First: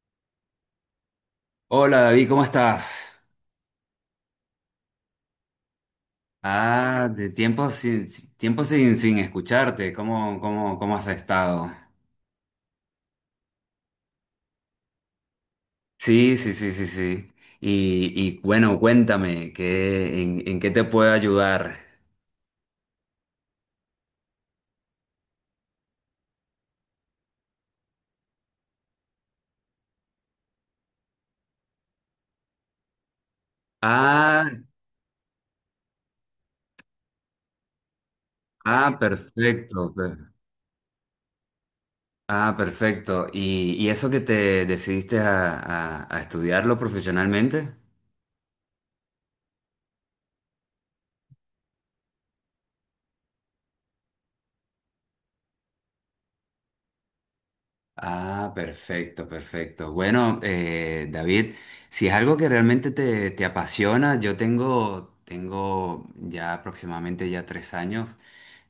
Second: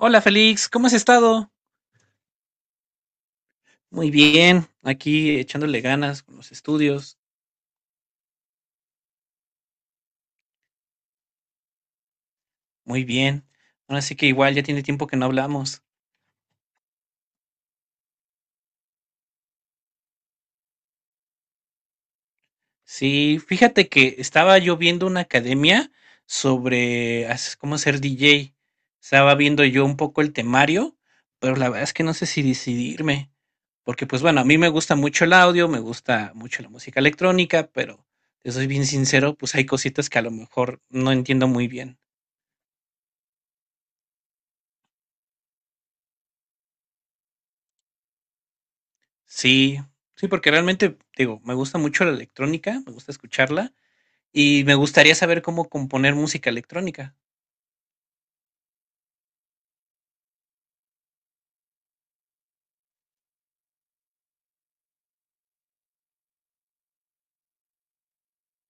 Hola Félix, ¿cómo has estado? Hola David, ¿cómo estás? Muy bien, aquí echándole ganas con los estudios, De tiempo sin, si- tiempo sin escucharte, cómo has estado? muy bien. Ahora sí que igual ya tiene tiempo que no hablamos. Sí, sí, sí, sí, sí. Y, y bueno, cuéntame, en qué te puedo ayudar? Sí, fíjate que estaba yo viendo una academia sobre cómo ser DJ. Estaba viendo yo un poco el temario, pero la verdad es que no sé si decidirme, porque pues bueno, a Ah, mí me gusta mucho el audio, me gusta mucho la música electrónica, pero te soy bien ah, sincero, pues hay perfecto. cositas per- que a lo mejor no entiendo muy bien. Ah, perfecto. Y eso que te decidiste a, a estudiarlo profesionalmente? Sí, sí, porque realmente, digo, me gusta mucho la electrónica, me gusta escucharla y me gustaría saber cómo componer música electrónica. Ah, perfecto, perfecto. Bueno, David, si es algo que realmente te apasiona, tengo ya aproximadamente ya 3 años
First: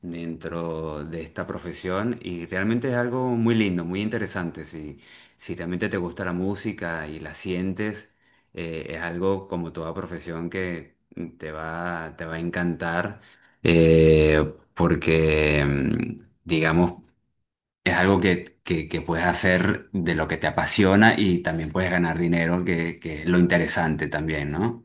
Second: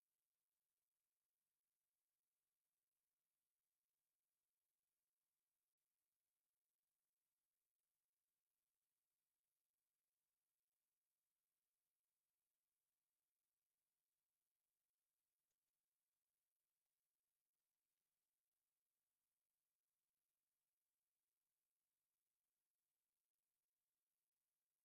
dentro de esta profesión y realmente es algo muy lindo, muy interesante. Si, si realmente te gusta la música y la sientes, es algo como toda profesión que te va a encantar porque, digamos, es algo que puedes hacer de lo que te apasiona y también puedes ganar dinero, que es lo interesante también, ¿no?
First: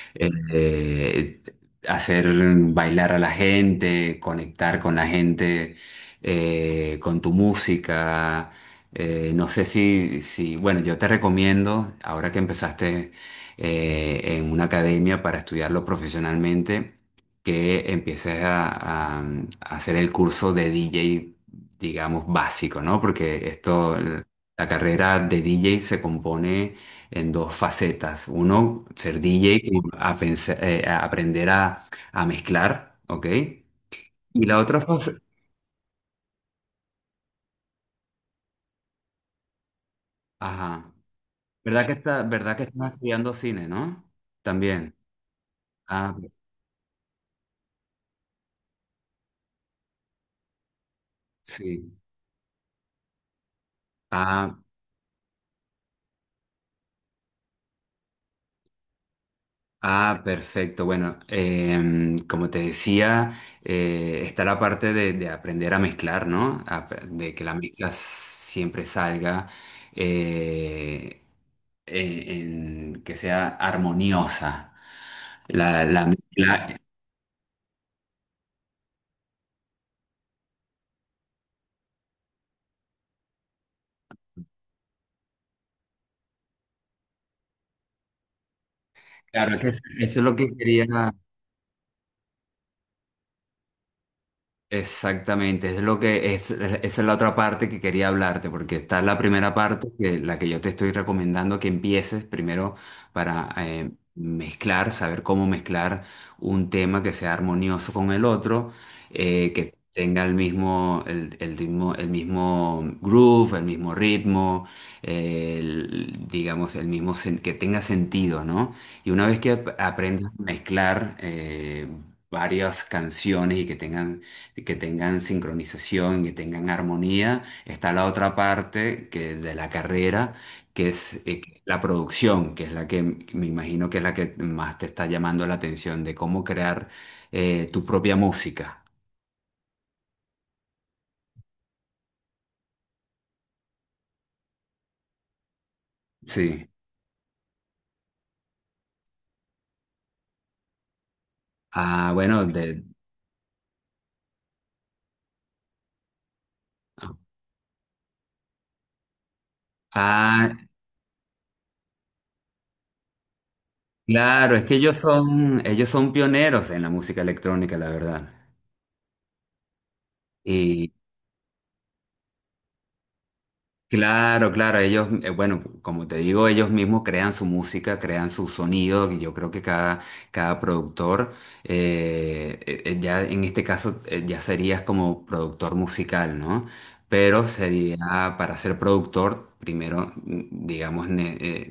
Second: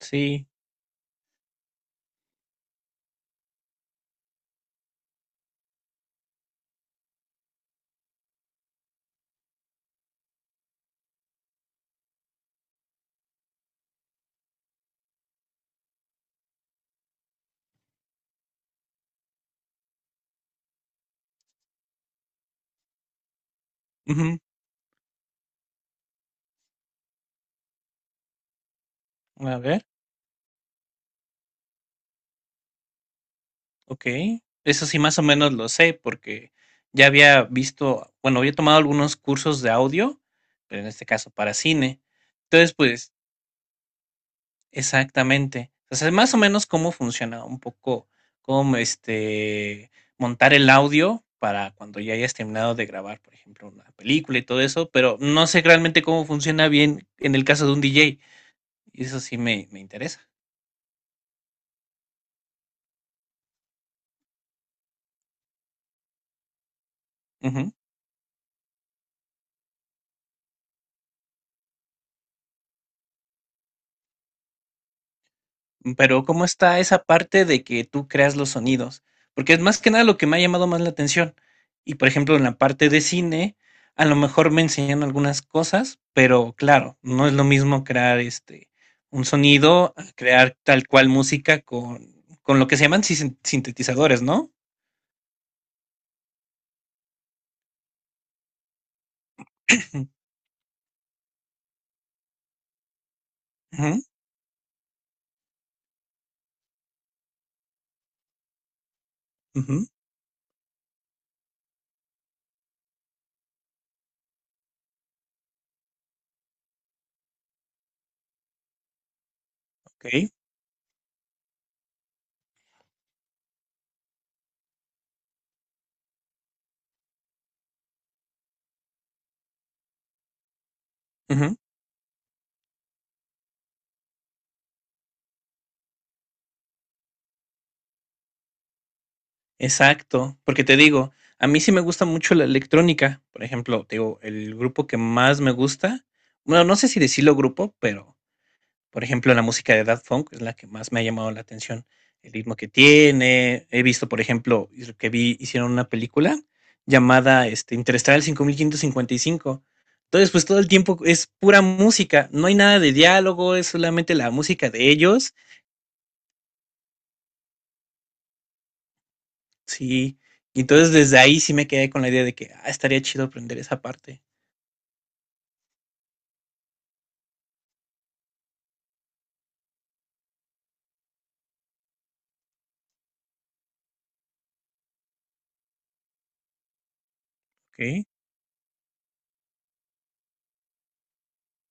Sí. eh, Hacer bailar a la gente, conectar con la gente, con tu música. No sé si, si, bueno, yo te recomiendo, ahora que empezaste en una academia para estudiarlo profesionalmente, que empieces a, a hacer el curso de DJ, digamos, básico, ¿no? Porque esto, Ujú. la carrera de DJ se compone en dos facetas. Uno, ser DJ, A y ver, a aprender a mezclar, ¿ok? ok. Y la otra, Eso sí, más o menos lo sé porque ya había visto, bueno, había tomado algunos cursos de audio, pero en ajá, este caso para cine. Verdad que Entonces, estás pues. estudiando cine, ¿no? También. Exactamente. O sea, Ah, más o menos cómo funciona un poco, cómo montar el audio para sí. cuando ya hayas terminado de grabar, por ejemplo, una película y Ah, todo eso, pero no sé realmente cómo funciona bien en el caso de un DJ. Y eso sí me ah, interesa. perfecto. Bueno, como te decía, está la parte de aprender a mezclar, ¿no? De que la mezcla siempre salga. eh, en que sea armoniosa, la Pero, ¿cómo está mezcla, esa parte de que tú creas los sonidos? Porque es más que nada lo que me ha llamado más la atención. Y por ejemplo, en la parte de cine, a lo mejor me enseñan algunas cosas, pero claro, no es lo mismo crear un claro que sonido, a eso es lo que crear tal cual quería, música con, lo que se llaman sintetizadores, ¿no? Exactamente, es lo que es, esa es la otra parte que quería hablarte, porque está la primera parte, que, la que yo te estoy recomendando que empieces primero para Ujú, mezclar, saber cómo mezclar un tema que sea armonioso con el otro, que ujú, tenga el mismo, el mismo groove, el mismo ritmo, digamos, el mismo, que tenga sentido, ¿no? Y una vez que ok, aprendas a mezclar varias canciones y que tengan sincronización, que tengan armonía. Está la otra parte que, de la carrera, que es ujú. la producción, que es la que me imagino que es la que más te está llamando la atención, de cómo crear tu propia música. Exacto, porque te digo, a mí sí me gusta mucho la electrónica. Por ejemplo, te digo, el grupo que más me gusta, bueno, Sí. no sé si decirlo grupo, pero por ejemplo, la música de Daft Punk es la que más me ha llamado la atención. Ah, El bueno, ritmo que de... tiene. He visto, por ejemplo, que vi, hicieron una película llamada Interestelar cinco mil quinientos cincuenta y cinco. Entonces, pues Ah, todo el tiempo es pura música, no hay nada de diálogo, es solamente la claro, es música que de ellos. Ellos son pioneros en la música electrónica, la verdad. Sí, y entonces desde ahí sí me quedé con la idea de que, ah, estaría chido aprender esa parte, Claro, claro, ellos, bueno, como te digo, ellos mismos crean su música, crean su sonido, y yo creo que cada, cada productor, ya en este caso, ya serías como productor musical, ¿no? Pero sería, ¿ok? para ser productor, primero, digamos,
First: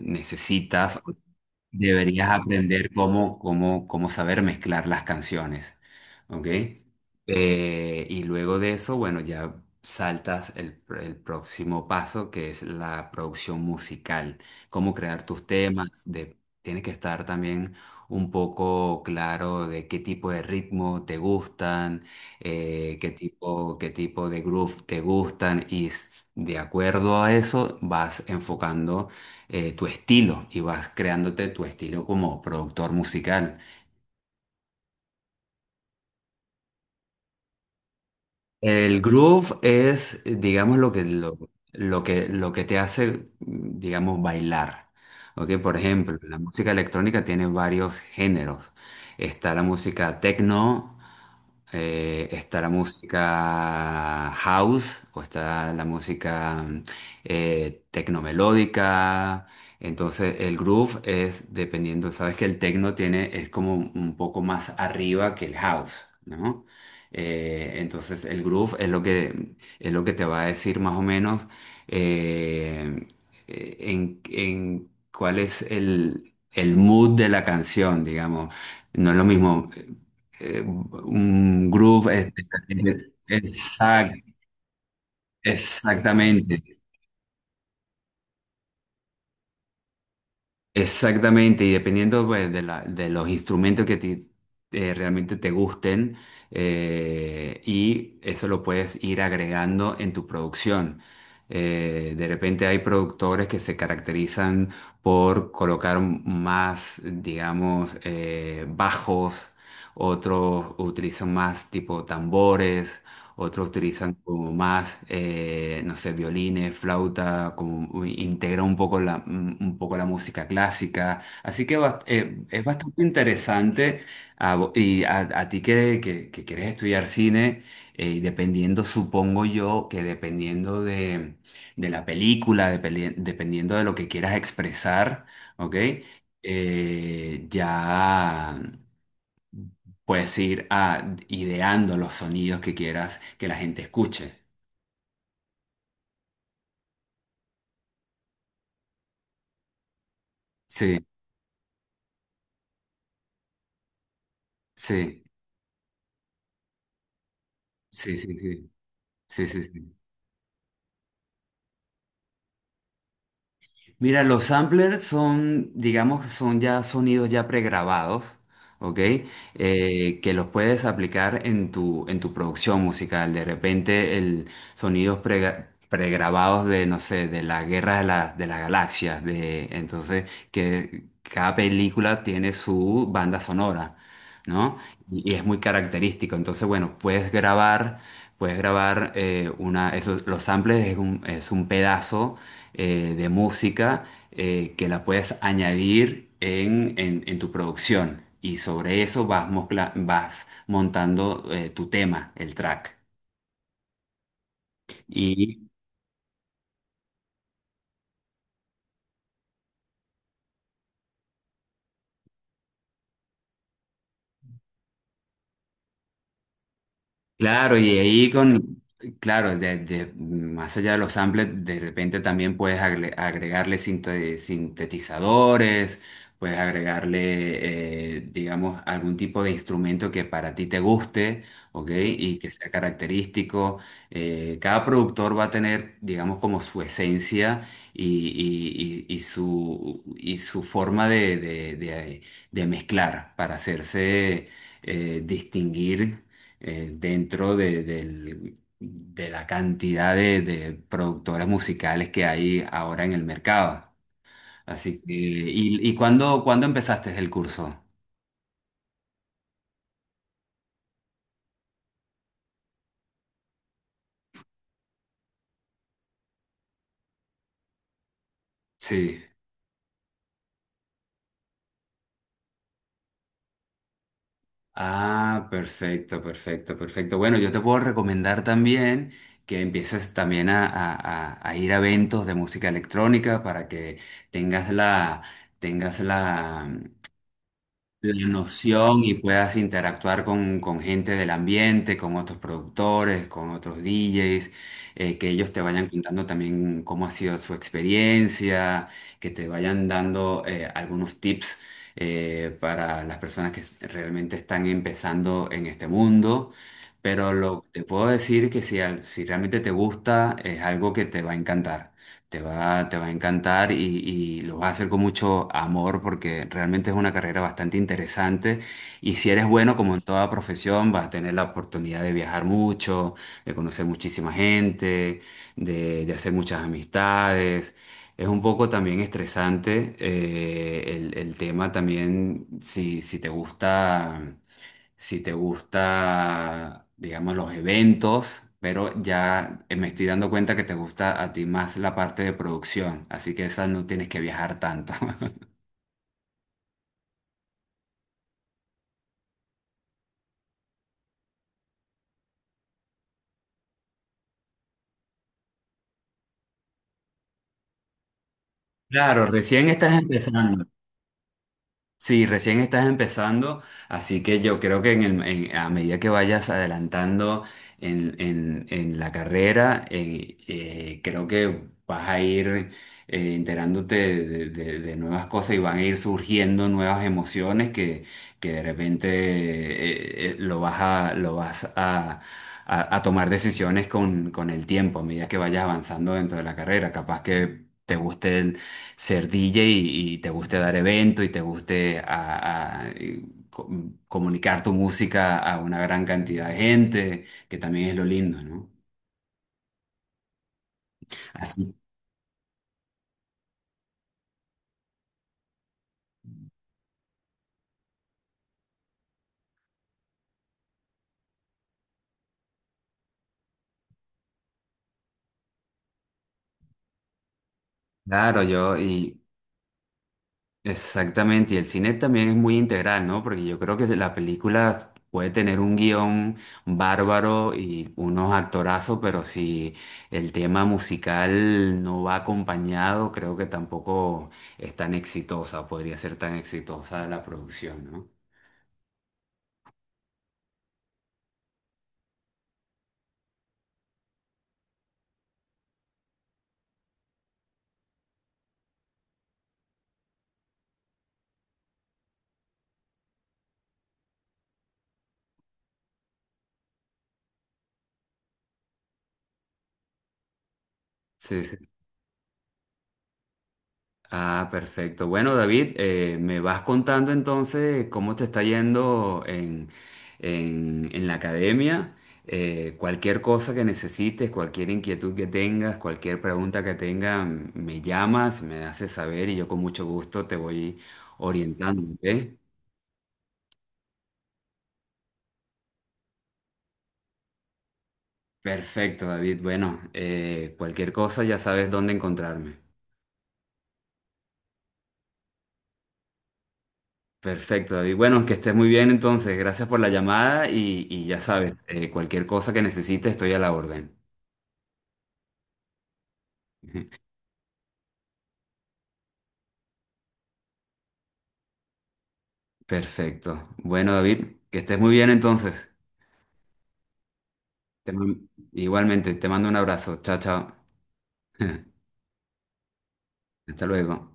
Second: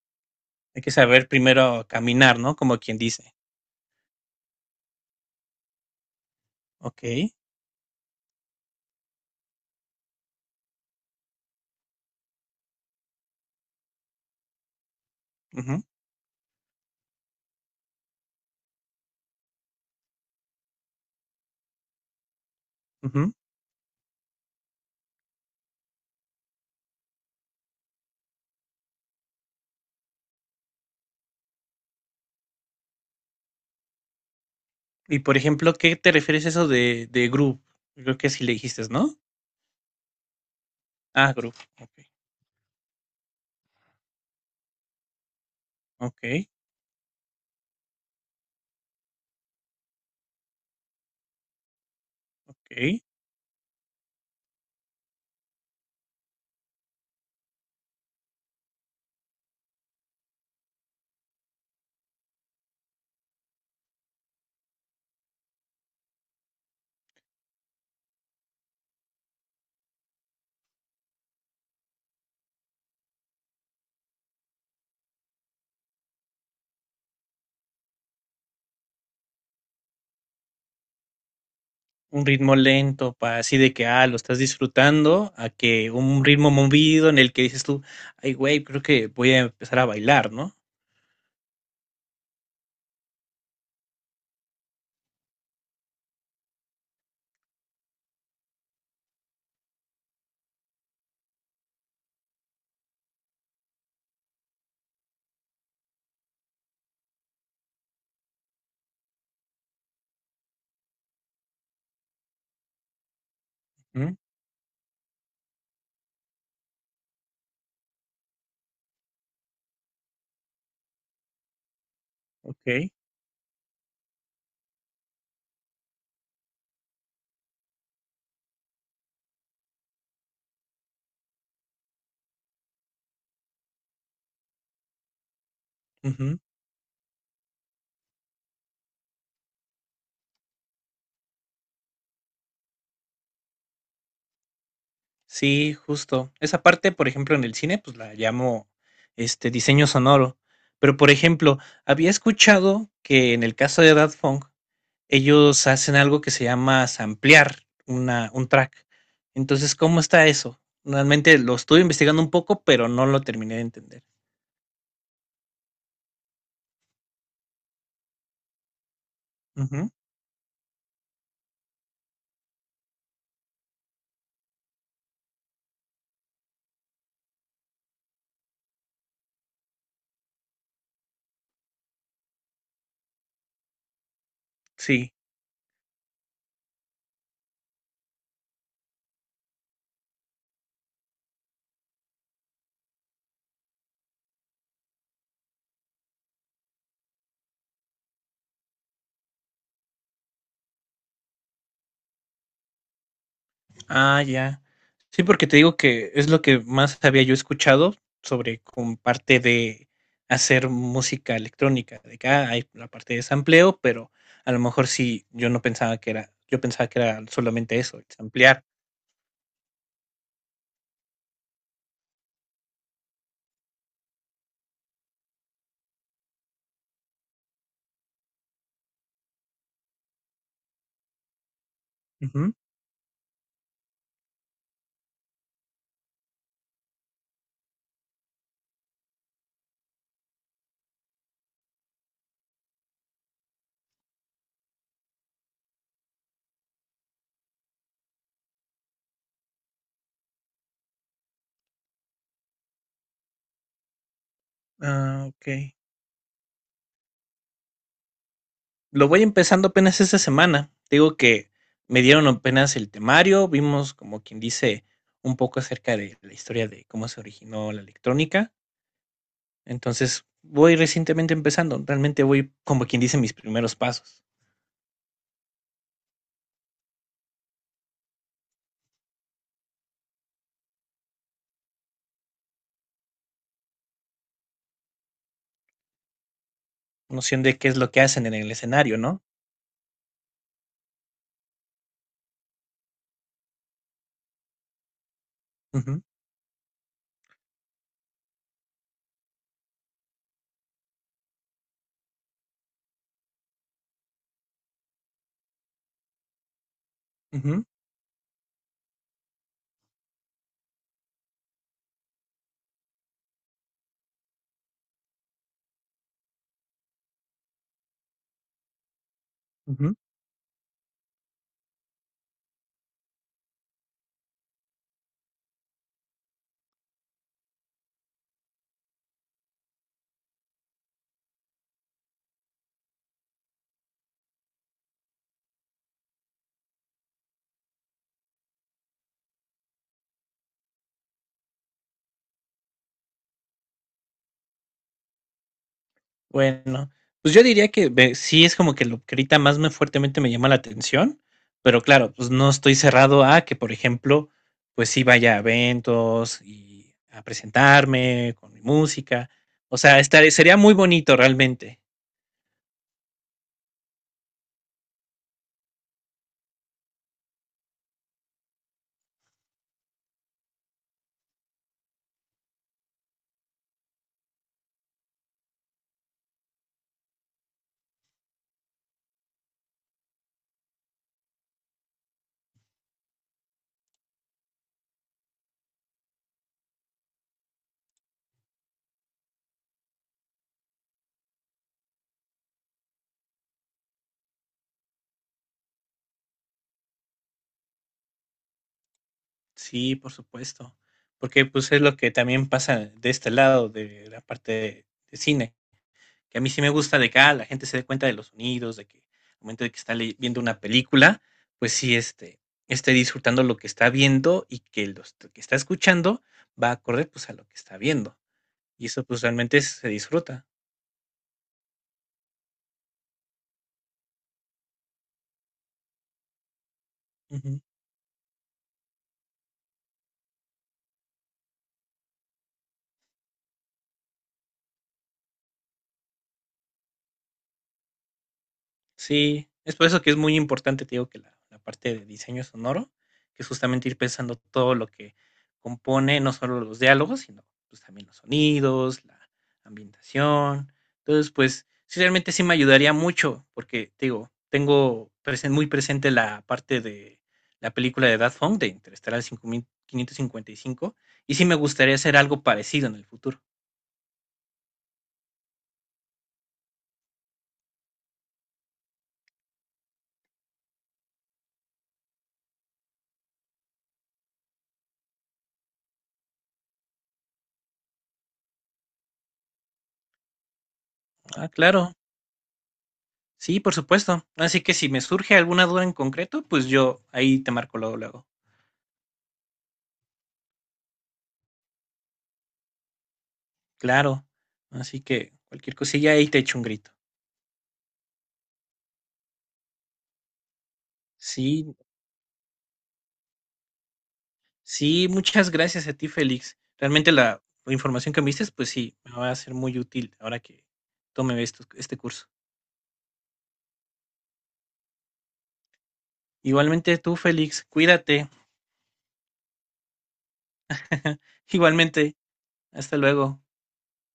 Hay que necesitas saber primero Deberías caminar, ¿no? Como aprender quien dice, cómo, cómo saber mezclar las canciones, ¿ok? ¿ok? Y luego de eso, bueno, ya saltas el próximo paso, que es la producción musical, cómo crear tus Ujú, temas, de, tienes que estar también un poco claro de qué tipo de ritmo te gustan, ujú. Qué tipo de groove te gustan, y de acuerdo a eso vas enfocando tu estilo y vas creándote tu estilo como productor musical. Y por ejemplo, ¿qué te refieres a eso de groove? Creo que sí le dijiste, El ¿no? groove es, digamos, Ah, groove, ok, lo que te hace, digamos, bailar. ¿Ok? Por ejemplo, la ok, música electrónica tiene varios géneros. Está la música techno, está la ok. música house, o está la música tecnomelódica. Entonces, el groove es dependiendo, sabes que el techno tiene, es como un poco más arriba que el house, ¿no? Entonces el groove es lo que te va a decir más o menos eh, en cuál es el mood de la canción, digamos. No es lo mismo un groove. Un ritmo lento, para así de que, ah, lo exact- estás disfrutando, a que un ritmo exactamente. movido en el que dices tú, ay, güey, creo que voy a empezar a bailar, ¿no? Exactamente, y dependiendo pues, de los instrumentos realmente te gusten, y eso lo puedes ir agregando en tu producción. De repente hay productores que se caracterizan por colocar más, digamos, bajos, otros utilizan más tipo tambores, otros utilizan Ujú, como más, no sé, violines, flauta, como integra un poco la, un poco la música clásica. Así que es ok, bastante interesante a a ti que quieres estudiar cine, y dependiendo, supongo yo, que dependiendo de la película, dependiendo de lo que quieras expresar, ¿ok? ujú. Ya. Puedes ir a ideando los sonidos que quieras que la gente escuche. Sí, justo. Esa parte, por ejemplo, en el cine, pues la llamo diseño sonoro. Pero, Sí, por ejemplo, había escuchado que en el caso de Daft Punk, sí, ellos hacen algo que se llama samplear sí, una, sí, un sí, track. sí, sí, Entonces, sí. ¿cómo está eso? Realmente lo estuve investigando un poco, pero no lo terminé de entender. Mira, los samplers son, digamos, son ya sonidos ya pregrabados, ¿ok? Ujú, Que los puedes aplicar en tu producción musical. De repente, el sonidos pregrabados de, no sé, de la Guerra de, de las Galaxias, de, entonces, que cada película tiene su banda sonora. ¿No? sí. Y es muy característico. Entonces, bueno, puedes grabar una, los samples es un pedazo de música que la puedes añadir en tu producción. Y sobre eso vas, vas montando tu tema, el track. Ah, ya. Sí, porque te digo que es lo que más había yo escuchado sobre con parte de hacer música electrónica. De acá hay la parte de sampleo, pero a lo mejor sí, yo no pensaba que era, yo pensaba que era Claro, solamente eso, samplear. Claro, más allá de los samples, de repente también puedes agregarle sintetizadores, puedes agregarle, digamos, algún tipo de instrumento que para ti te guste, ¿ok? Y que Ujú. sea característico. Cada productor va a tener, digamos, como su esencia y su forma de, de mezclar para hacerse distinguir dentro de, de la cantidad de productoras musicales que hay ahora en el mercado. Así que, Ah, ok. Y cuándo, cuándo empezaste el curso? Lo voy empezando apenas esta semana. Te digo que me dieron apenas el temario, vimos como quien dice un poco acerca de la historia de cómo se originó la electrónica. Sí. Entonces, voy recientemente empezando, realmente voy como quien dice mis primeros pasos, Ah, perfecto, perfecto, perfecto. Bueno, yo te puedo recomendar también que empieces también a, a ir a eventos de música electrónica para que tengas la, tengas la, noción de qué es lo que la hacen en el escenario, noción y ¿no? puedas interactuar con gente del ambiente, con otros productores, con otros DJs, que ellos te vayan Ujú, contando también cómo ha sido su experiencia, que te vayan dando algunos tips para las personas realmente están empezando en este mundo. Ujú, Te puedo decir que si, si realmente te gusta, es algo que te va a encantar. Te va a encantar y lo vas a hacer con mucho amor porque realmente es una carrera bastante interesante y si eres bueno, como ujú. en toda profesión, vas a tener la oportunidad de viajar mucho, de conocer muchísima gente, de hacer muchas amistades. Es un poco también estresante el tema también, si te gusta si te gusta, digamos, los eventos, pero ya me estoy dando cuenta que te gusta a ti más la parte de producción, así que esa no tienes que viajar tanto. Bueno, pues yo diría que ve sí es como que lo que ahorita más me fuertemente me llama la atención, pero claro, pues no estoy cerrado a que, por ejemplo, pues sí vaya a eventos y a presentarme con mi Claro, música. recién O estás sea, estaría sería empezando. muy bonito realmente. Sí, recién estás empezando, así que yo creo que en a medida que vayas adelantando en la carrera, creo que vas a ir enterándote de, de nuevas cosas y van a ir surgiendo nuevas emociones que de repente lo vas a, a tomar decisiones con el tiempo, a medida que vayas avanzando dentro de la carrera. Capaz que te guste ser DJ y te guste dar evento y te guste co- comunicar tu música a una gran cantidad de gente, que también es lo lindo, ¿no? Sí, por supuesto, porque, pues, Así, es lo que también pasa de este lado de la parte de cine, que a mí sí me gusta de que, ah, la gente se dé cuenta de los sonidos, de que al momento de que está ley viendo una película, pues sí, esté disfrutando lo que está viendo y que los que está escuchando va acorde, pues, a lo que está viendo, claro, yo, y eso, y pues, realmente se disfruta. exactamente, y el cine también es muy integral, ¿no? Porque yo creo que la película puede tener un guión bárbaro y unos actorazos, pero si el tema musical no va acompañado, creo que tampoco es tan exitosa, podría ser tan exitosa la producción, ¿no? Sí, es por eso que es muy importante, te digo, que la parte de diseño sonoro, que es justamente ir pensando todo lo que compone, no solo los diálogos, sino pues también los sonidos, la ambientación. Entonces, pues sí, realmente sí me ayudaría mucho, porque te digo, tengo muy presente la parte de la película de Daft Punk, de Interestelar 5555, y cinco, y Sí, sí me sí. gustaría hacer algo parecido en el futuro. Ah, perfecto. Bueno, David, me vas contando entonces cómo te está yendo en la academia. Cualquier cosa que necesites, cualquier inquietud que tengas, cualquier pregunta que tengas, me llamas, me haces saber y yo con mucho gusto te voy Ah, orientando, claro. ¿ok? Sí, por supuesto. Así que si me surge alguna duda en concreto, pues yo ahí te marco luego, luego. Perfecto, David. Bueno, cualquier cosa ya sabes dónde encontrarme. Claro. Así que cualquier cosilla ahí te echo un grito. Perfecto, David. Bueno, que estés muy bien entonces. Gracias por la llamada y ya sabes, Sí, cualquier cosa que necesites estoy a la orden. sí, muchas gracias a ti, Félix. Realmente la, información que me diste, pues sí, me va a ser muy útil ahora que tome este curso. Perfecto. Bueno, David, que estés muy bien entonces. Igualmente tú, Félix, cuídate. Igualmente, te mando un abrazo. Chao, chao. Igualmente, hasta luego. Hasta luego.